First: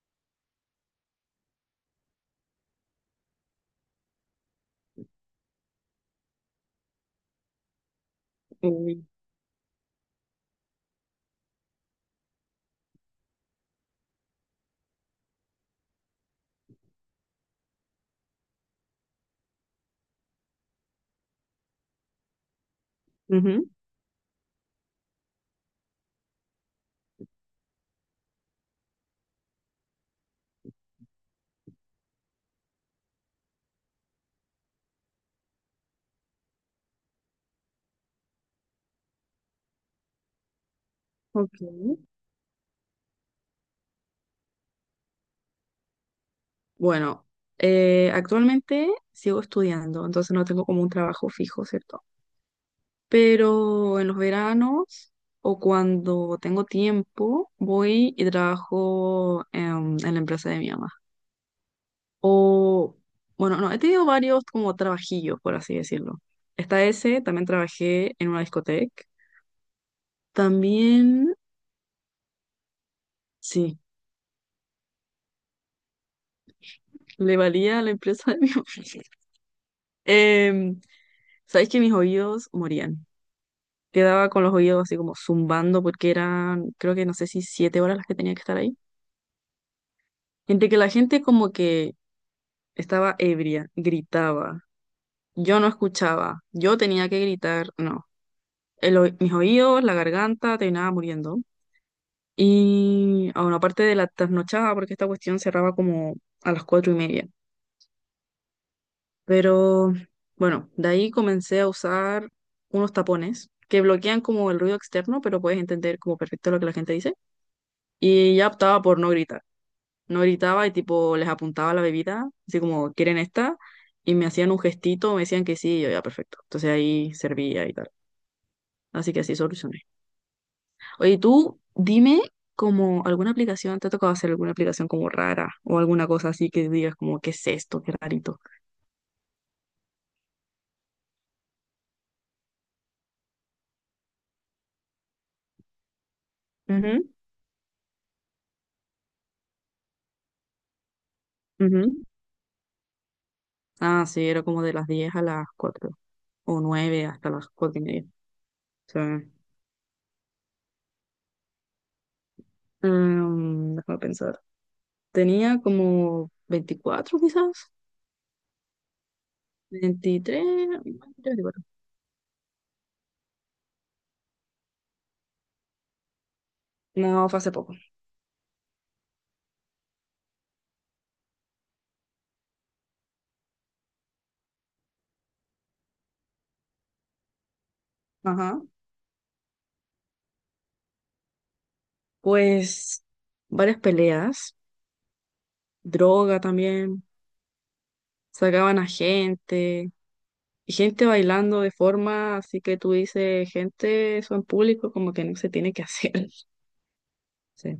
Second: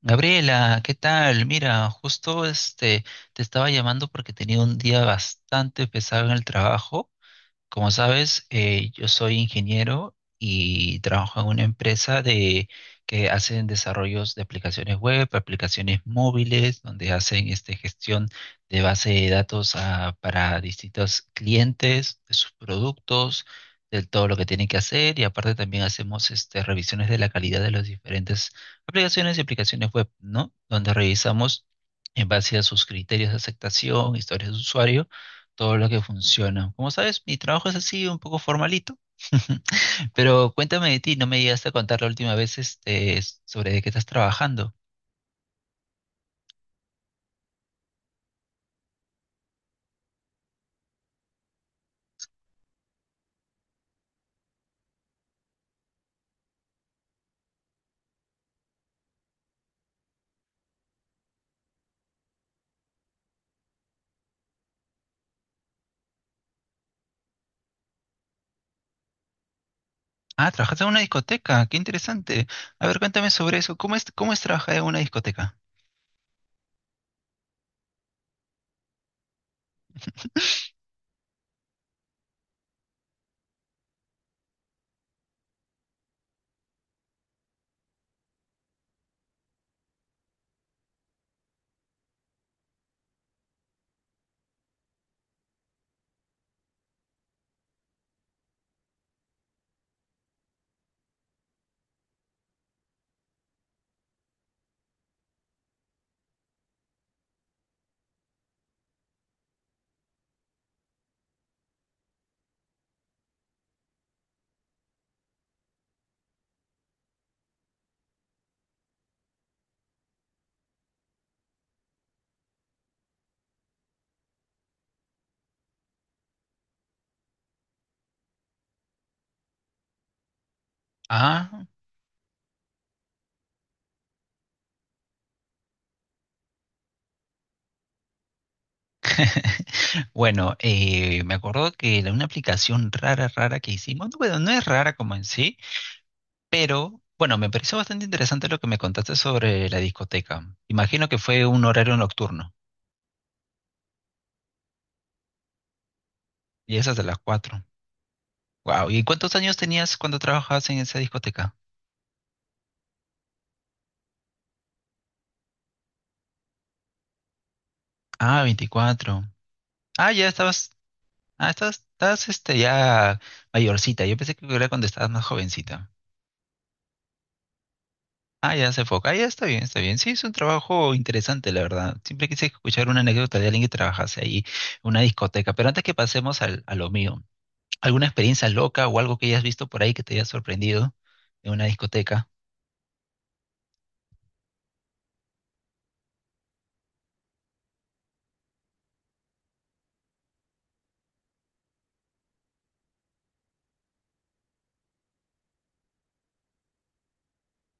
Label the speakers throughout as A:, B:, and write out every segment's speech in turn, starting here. A: Gabriela, ¿qué tal? Mira, justo te estaba llamando porque tenía un día bastante pesado en el trabajo. Como sabes,
B: Eh,
A: yo soy ingeniero y trabajo en una empresa que hacen desarrollos de aplicaciones web, aplicaciones móviles, donde hacen gestión de base de datos, ah, para distintos clientes, de sus productos,
B: Ujú,
A: de todo lo que tienen que hacer. Y aparte también hacemos revisiones de la calidad de las diferentes aplicaciones y aplicaciones web, ¿no? Donde revisamos en base a sus criterios de aceptación, historias de usuario, todo lo que funciona. Como sabes, mi trabajo es así, un poco formalito. Pero cuéntame de ti, no me
B: ok.
A: llegaste a contar la última vez sobre de qué estás trabajando.
B: Bueno, actualmente sigo estudiando, entonces no tengo como un trabajo fijo, ¿cierto? Pero en los veranos o cuando tengo tiempo, voy y trabajo en, la empresa de mi mamá. O, bueno, no, he tenido varios como trabajillos, por así decirlo. Está ese, también trabajé en una discoteca.
A: Ah, trabajaste en una
B: También,
A: discoteca, qué interesante. A ver, cuéntame sobre eso.
B: sí,
A: Cómo es trabajar en una discoteca?
B: le valía a la empresa de mi mamá. Em, Sabéis que mis oídos morían. Quedaba con los oídos así como zumbando porque eran, creo que no sé si 7 horas las que tenía que estar ahí. Entre que la gente como que estaba ebria, gritaba, yo no escuchaba, yo tenía que gritar, no. Mis oídos, la garganta, terminaba muriendo. Y aún aparte de la trasnochada, porque esta cuestión cerraba como a las 4:30. Pero bueno, de ahí comencé a usar unos tapones que bloquean como el ruido externo, pero puedes entender como perfecto lo que la gente dice. Y ya optaba por no gritar. No gritaba y tipo les apuntaba la bebida, así como, ¿quieren esta? Y me hacían un gestito, me decían que sí, y yo ya, perfecto. Entonces ahí servía y tal. Así que así solucioné. Oye, tú
A: Ah,
B: dime como alguna aplicación, ¿te ha tocado hacer alguna aplicación como rara o alguna cosa así que digas como, ¿qué es esto? Qué rarito.
A: bueno, me acuerdo que una aplicación rara, rara que hicimos, bueno, no es rara como en sí, pero bueno, me pareció bastante interesante lo que me contaste sobre la discoteca. Imagino que fue un
B: Ujú, ujú.
A: horario nocturno,
B: Ah, sí, era como de las 10 a las 4 o
A: y esas de
B: 9
A: las
B: hasta las
A: cuatro.
B: 4:30.
A: Wow,
B: Sí.
A: ¿y cuántos años tenías cuando trabajabas en esa discoteca?
B: Déjame pensar. Tenía como 24 quizás,
A: Ah, 24. Ah, ya
B: 23
A: estabas, ah,
B: 24.
A: estás, estás ya mayorcita. Yo pensé que era cuando estabas más jovencita.
B: No, fue hace poco.
A: Ah, ya se foca. Ah, ya está bien, está bien. Sí, es un trabajo interesante, la verdad. Siempre quise escuchar una anécdota de alguien que trabajase ahí en una discoteca. Pero antes que pasemos a lo mío, ¿alguna experiencia
B: Ajá.
A: loca o algo que hayas visto por ahí que te haya sorprendido en una discoteca?
B: Pues varias peleas, droga también, sacaban a gente, y gente bailando de forma así que tú dices, gente, eso en público como que no se tiene que hacer. Sí.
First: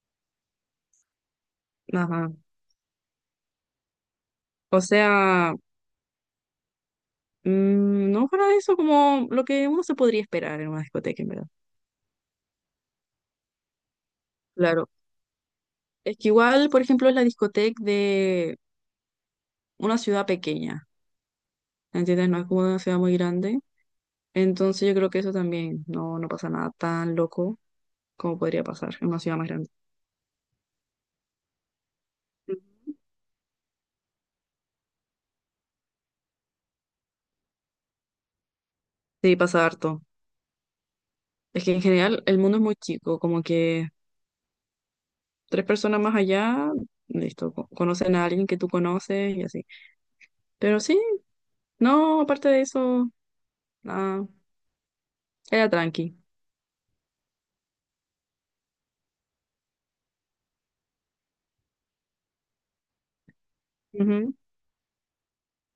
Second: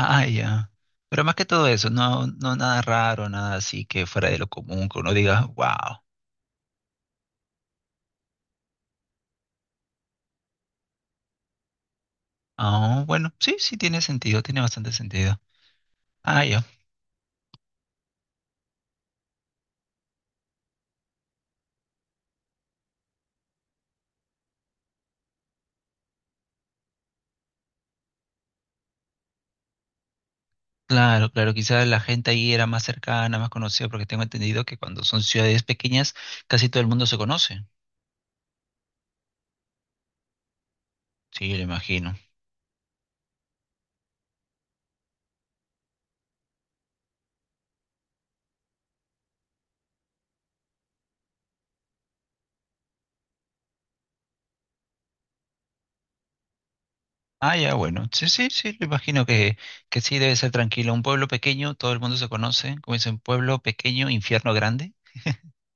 A: Ah, ya. Pero más que todo eso, no,
B: Ajá.
A: no nada raro, nada así que fuera de lo
B: O
A: común, que uno diga,
B: sea,
A: wow.
B: no para eso como lo que uno se podría esperar en una discoteca, en verdad.
A: Ah, bueno, sí, sí tiene sentido, tiene
B: Claro.
A: bastante sentido.
B: Es que
A: Ah, ya.
B: igual, por ejemplo, es la discoteca de una ciudad pequeña, ¿entiendes? No es como una ciudad muy grande. Entonces yo creo que eso también no, no pasa nada tan loco como podría pasar en una ciudad más grande.
A: Claro, claro, quizás la gente ahí era más cercana, más conocida, porque tengo entendido que cuando son ciudades pequeñas, casi todo el mundo se conoce.
B: Sí, pasa harto.
A: Sí, lo
B: Es que en
A: imagino.
B: general el mundo es muy chico, como que tres personas más allá, listo, conocen a alguien que tú conoces y así. Pero sí, no, aparte de eso, nada, era tranqui.
A: Ah, ya, bueno. Sí, sí, sí, lo imagino que sí debe ser tranquilo. Un pueblo pequeño, todo el mundo se conoce. Como dicen, pueblo pequeño,
B: Ujú,
A: infierno grande.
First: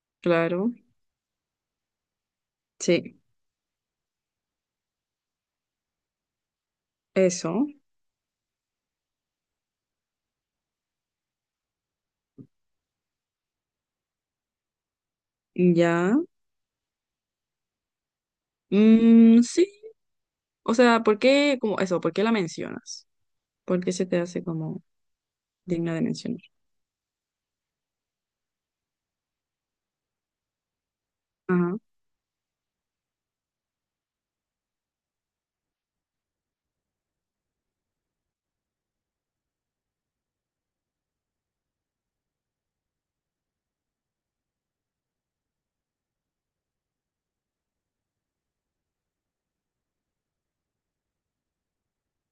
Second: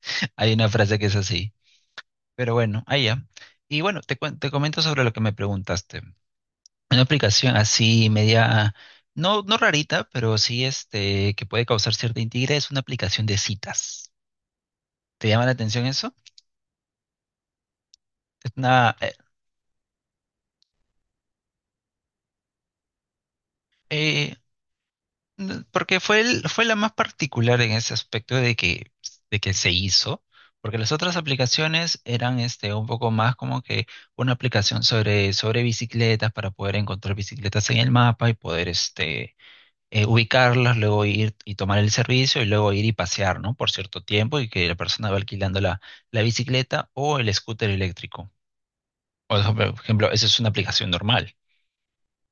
A: Hay una
B: claro,
A: frase que es así. Pero bueno, ahí
B: sí,
A: ya. Y bueno, te comento sobre lo que me preguntaste. Una aplicación
B: eso,
A: así media, no, no rarita, pero sí que puede causar cierta intriga es una aplicación de citas. ¿Te llama la atención eso?
B: ya.
A: Es una,
B: Mm, sí, o sea, ¿por qué, como eso, por qué la mencionas? ¿Por qué se te
A: eh,
B: hace como digna
A: porque
B: de
A: fue,
B: mencionar?
A: fue la más particular en ese aspecto de que se hizo, porque las otras
B: Ajá,
A: aplicaciones eran un poco más como que una aplicación sobre, sobre bicicletas para poder encontrar bicicletas en el mapa y poder ubicarlas, luego ir y tomar el servicio y luego ir y pasear, ¿no? Por cierto tiempo y que la persona va alquilando la bicicleta o el scooter eléctrico. Por ejemplo, esa es una aplicación normal.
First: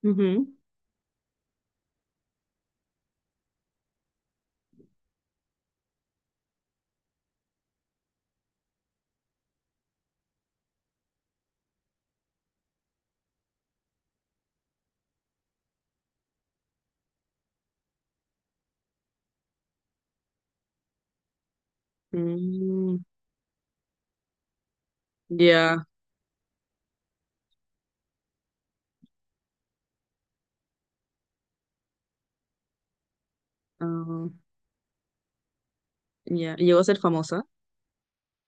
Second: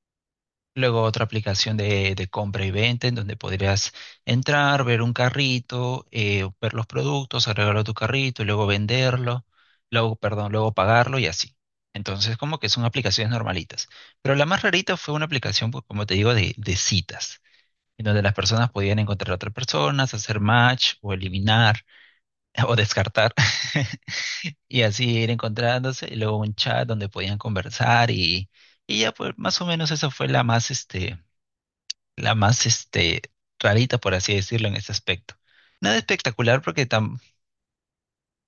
B: ujú,
A: Luego otra aplicación de compra y venta en donde podrías entrar, ver un carrito, ver los productos, agregarlo a tu carrito y luego venderlo, luego, perdón, luego pagarlo y así. Entonces, como que son aplicaciones normalitas. Pero la más rarita fue una aplicación, pues, como te digo, de citas en donde las personas podían encontrar a otras personas, hacer match o eliminar o
B: mm,
A: descartar y así ir
B: ya,
A: encontrándose y luego un chat donde podían conversar y ya pues más o menos esa fue la más rarita por así
B: ah,
A: decirlo en ese aspecto. Nada
B: ya.
A: espectacular
B: Llegó a
A: porque
B: ser
A: tam
B: famosa.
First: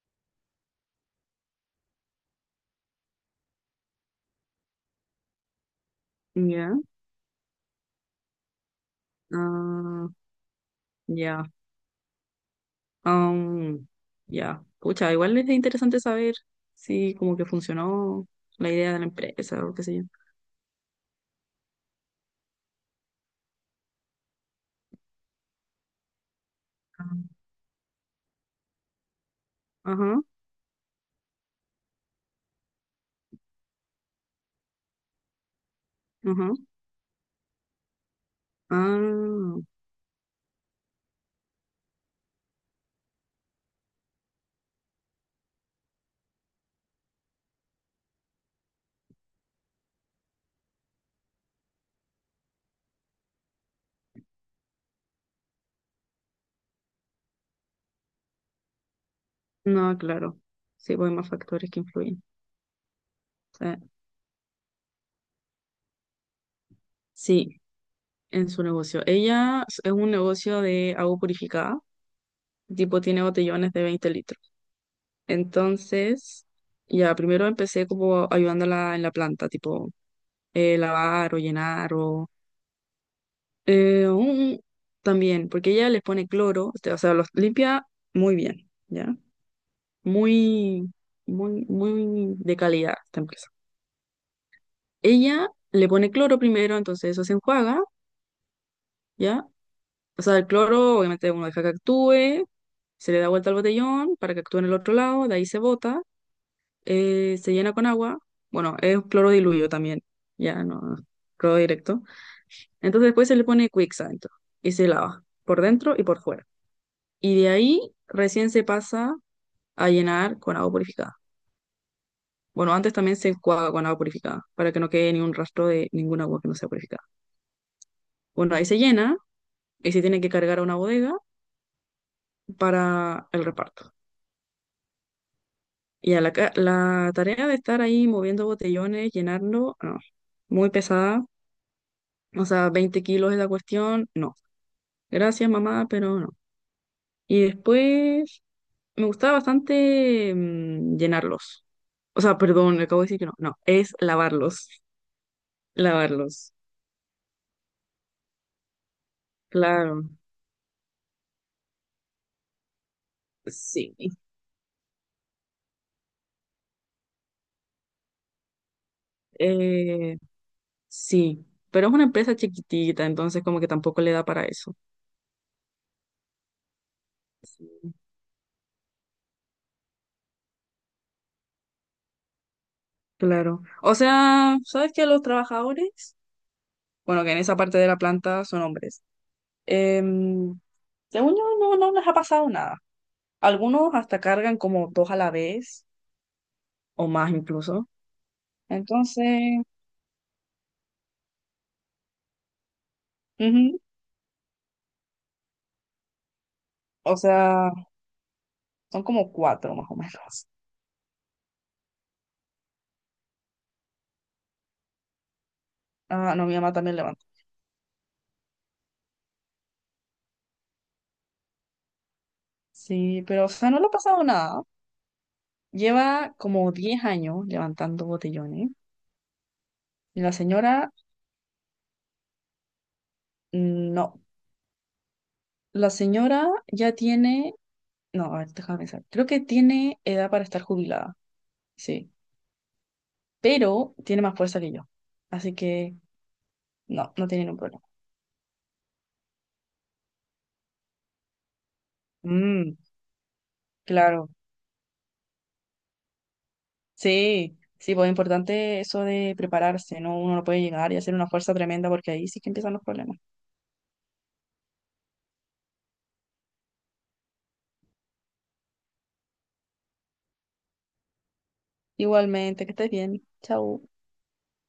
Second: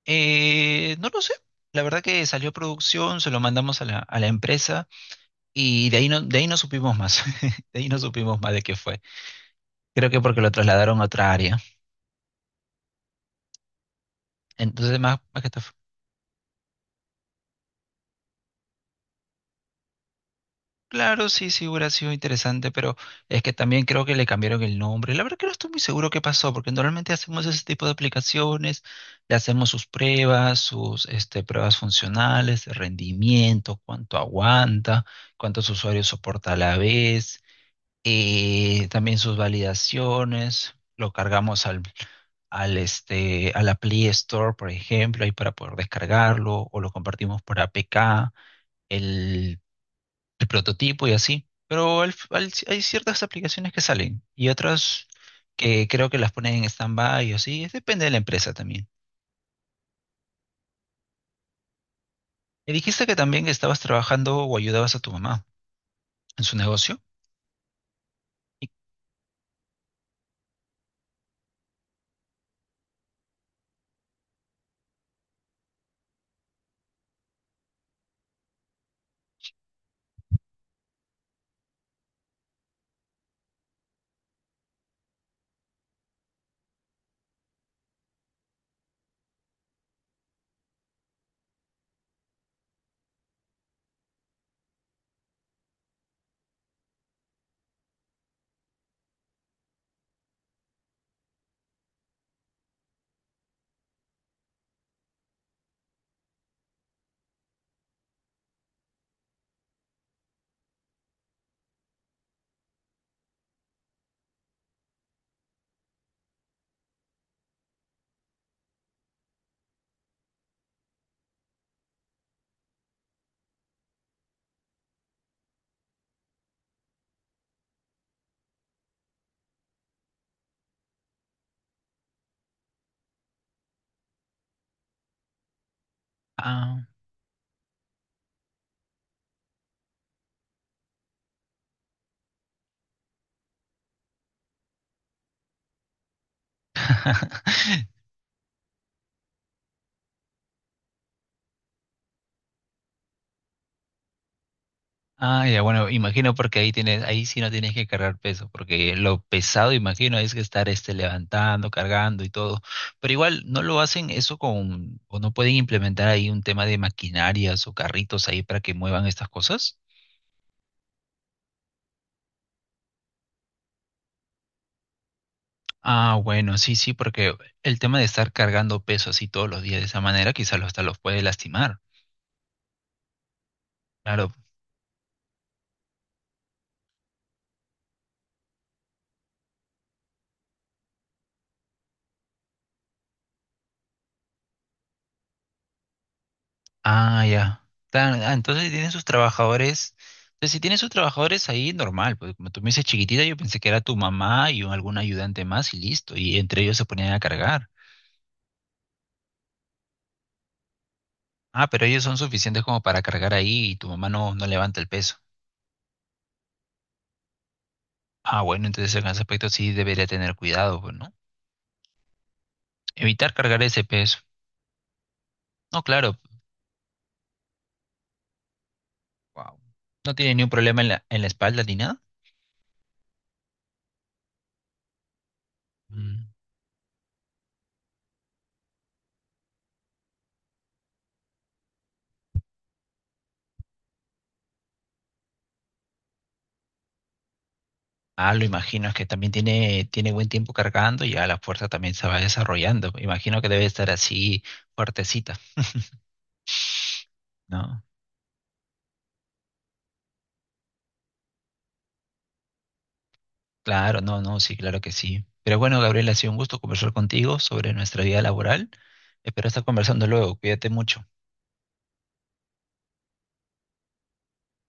A: no lo sé. La verdad que salió producción, se lo mandamos a a la empresa y de ahí no
B: Ya,
A: supimos más. De ahí no supimos más de qué fue.
B: ah,
A: Creo que porque lo trasladaron a otra
B: ya.
A: área.
B: am, ya.
A: Entonces,
B: Pucha,
A: más,
B: igual
A: más
B: es
A: que todo.
B: interesante saber si como que funcionó la idea de la empresa o qué sé yo.
A: Claro, sí, sí hubiera sido interesante, pero es que también creo que le cambiaron el nombre. La verdad que no estoy muy seguro qué pasó, porque normalmente
B: Ah,
A: hacemos ese tipo de aplicaciones, le hacemos sus
B: ajá,
A: pruebas, sus pruebas funcionales, de rendimiento, cuánto aguanta, cuántos usuarios soporta
B: ajá.
A: a la vez, también sus
B: Ah,
A: validaciones. Lo cargamos a la Play Store, por ejemplo, ahí para poder descargarlo, o lo compartimos por APK. El el prototipo y así. Pero hay ciertas aplicaciones que salen y otras que creo que las ponen en stand-by o así. Es. Depende de la empresa también.
B: no, claro. Sí, pues hay más factores que influyen.
A: Me dijiste que también
B: Eh,
A: estabas trabajando o ayudabas a tu mamá en su negocio.
B: sí, en su
A: Y-
B: negocio. Ella es un negocio de agua purificada. El tipo, tiene botellones de 20 litros. Entonces, ya primero empecé como ayudándola en la planta, tipo lavar o llenar o eh, un- también, porque ella les pone cloro, este, o sea, los limpia muy bien, ¿ya? Muy, muy, muy de calidad esta empresa. Ella le pone cloro primero, entonces eso se enjuaga, ¿ya? O sea, el cloro obviamente uno deja que actúe, se le da vuelta al botellón para que actúe en el otro lado, de ahí se bota se llena con agua, bueno, es cloro diluido también, ya no, cloro directo. Entonces después se le pone Quicks adentro y se lava por dentro y por fuera. Y de ahí recién se pasa a llenar con agua purificada. Bueno, antes también se enjuaga con agua purificada para que no quede ni un rastro de ningún agua que no sea purificada. Bueno, ahí se llena y se tiene que cargar a una bodega para el reparto. Y
A: ah.
B: la tarea de estar ahí moviendo botellones, llenarlo, no, muy pesada. O sea, 20 kilos es la cuestión, no. Gracias, mamá, pero no. Y después me gustaba bastante llenarlos. O sea, perdón, acabo de decir que no. No, es lavarlos.
A: Ah, ya, bueno, imagino
B: Lavarlos.
A: porque ahí tienes, ahí sí no tienes que cargar peso, porque lo pesado,
B: Claro,
A: imagino, es que estar levantando, cargando y todo. Pero igual no lo
B: sí.
A: hacen eso con, o no pueden implementar ahí un tema de maquinarias o carritos ahí para que muevan estas cosas.
B: Eh, sí, pero es una empresa chiquitita, entonces como que tampoco le da para eso.
A: Ah, bueno, sí, sí, porque el
B: Sí.
A: tema de estar cargando peso así todos los días de esa manera quizás hasta los puede lastimar.
B: Claro. O
A: Claro.
B: sea, ¿sabes que los trabajadores? Bueno, que en esa parte de la planta son hombres. Em, según yo, no, no les ha pasado nada. Algunos hasta cargan como dos a la vez o
A: Ah,
B: más
A: ya.
B: incluso.
A: Tan- ah, entonces si tienen sus
B: Entonces,
A: trabajadores. Entonces, si tienen sus trabajadores ahí, normal. Pues como tú me dices chiquitita, yo pensé que
B: ujú,
A: era tu mamá y un- algún ayudante más y listo. Y entre ellos se ponían
B: o
A: a cargar.
B: sea, son como cuatro más o menos.
A: Ah, pero ellos son suficientes como para cargar ahí y tu mamá no, no levanta el peso.
B: Ah, no, mi mamá también levanta.
A: Ah, bueno, entonces en ese aspecto sí debería tener cuidado, pues, ¿no?
B: Sí,
A: Evitar
B: pero, o
A: cargar
B: sea, no
A: ese
B: le ha
A: peso.
B: pasado nada.
A: No, claro.
B: Lleva como 10 años levantando botellones.
A: Wow. No
B: Y la
A: tiene ni un problema en
B: señora,
A: en la espalda ni nada.
B: mm, no. La
A: Mm.
B: señora ya tiene, no, a ver, déjame pensar. Creo que tiene edad para estar jubilada, sí. Pero tiene más fuerza que yo. Así que, no, no tiene ningún problema.
A: Ah, lo imagino, es que también tiene, tiene buen tiempo cargando y ya la fuerza también se va
B: Mm,
A: desarrollando. Imagino que debe estar
B: claro.
A: así fuertecita,
B: Sí,
A: ¿no?
B: sí, pues es importante eso de prepararse, ¿no? Uno no puede llegar y hacer una fuerza tremenda porque ahí sí que empiezan los problemas.
A: Claro, no, no, sí, claro que sí. Pero bueno, Gabriel, ha sido un gusto conversar contigo sobre nuestra vida laboral. Espero estar conversando luego. Cuídate mucho.
B: Igualmente, que estés bien. Chau.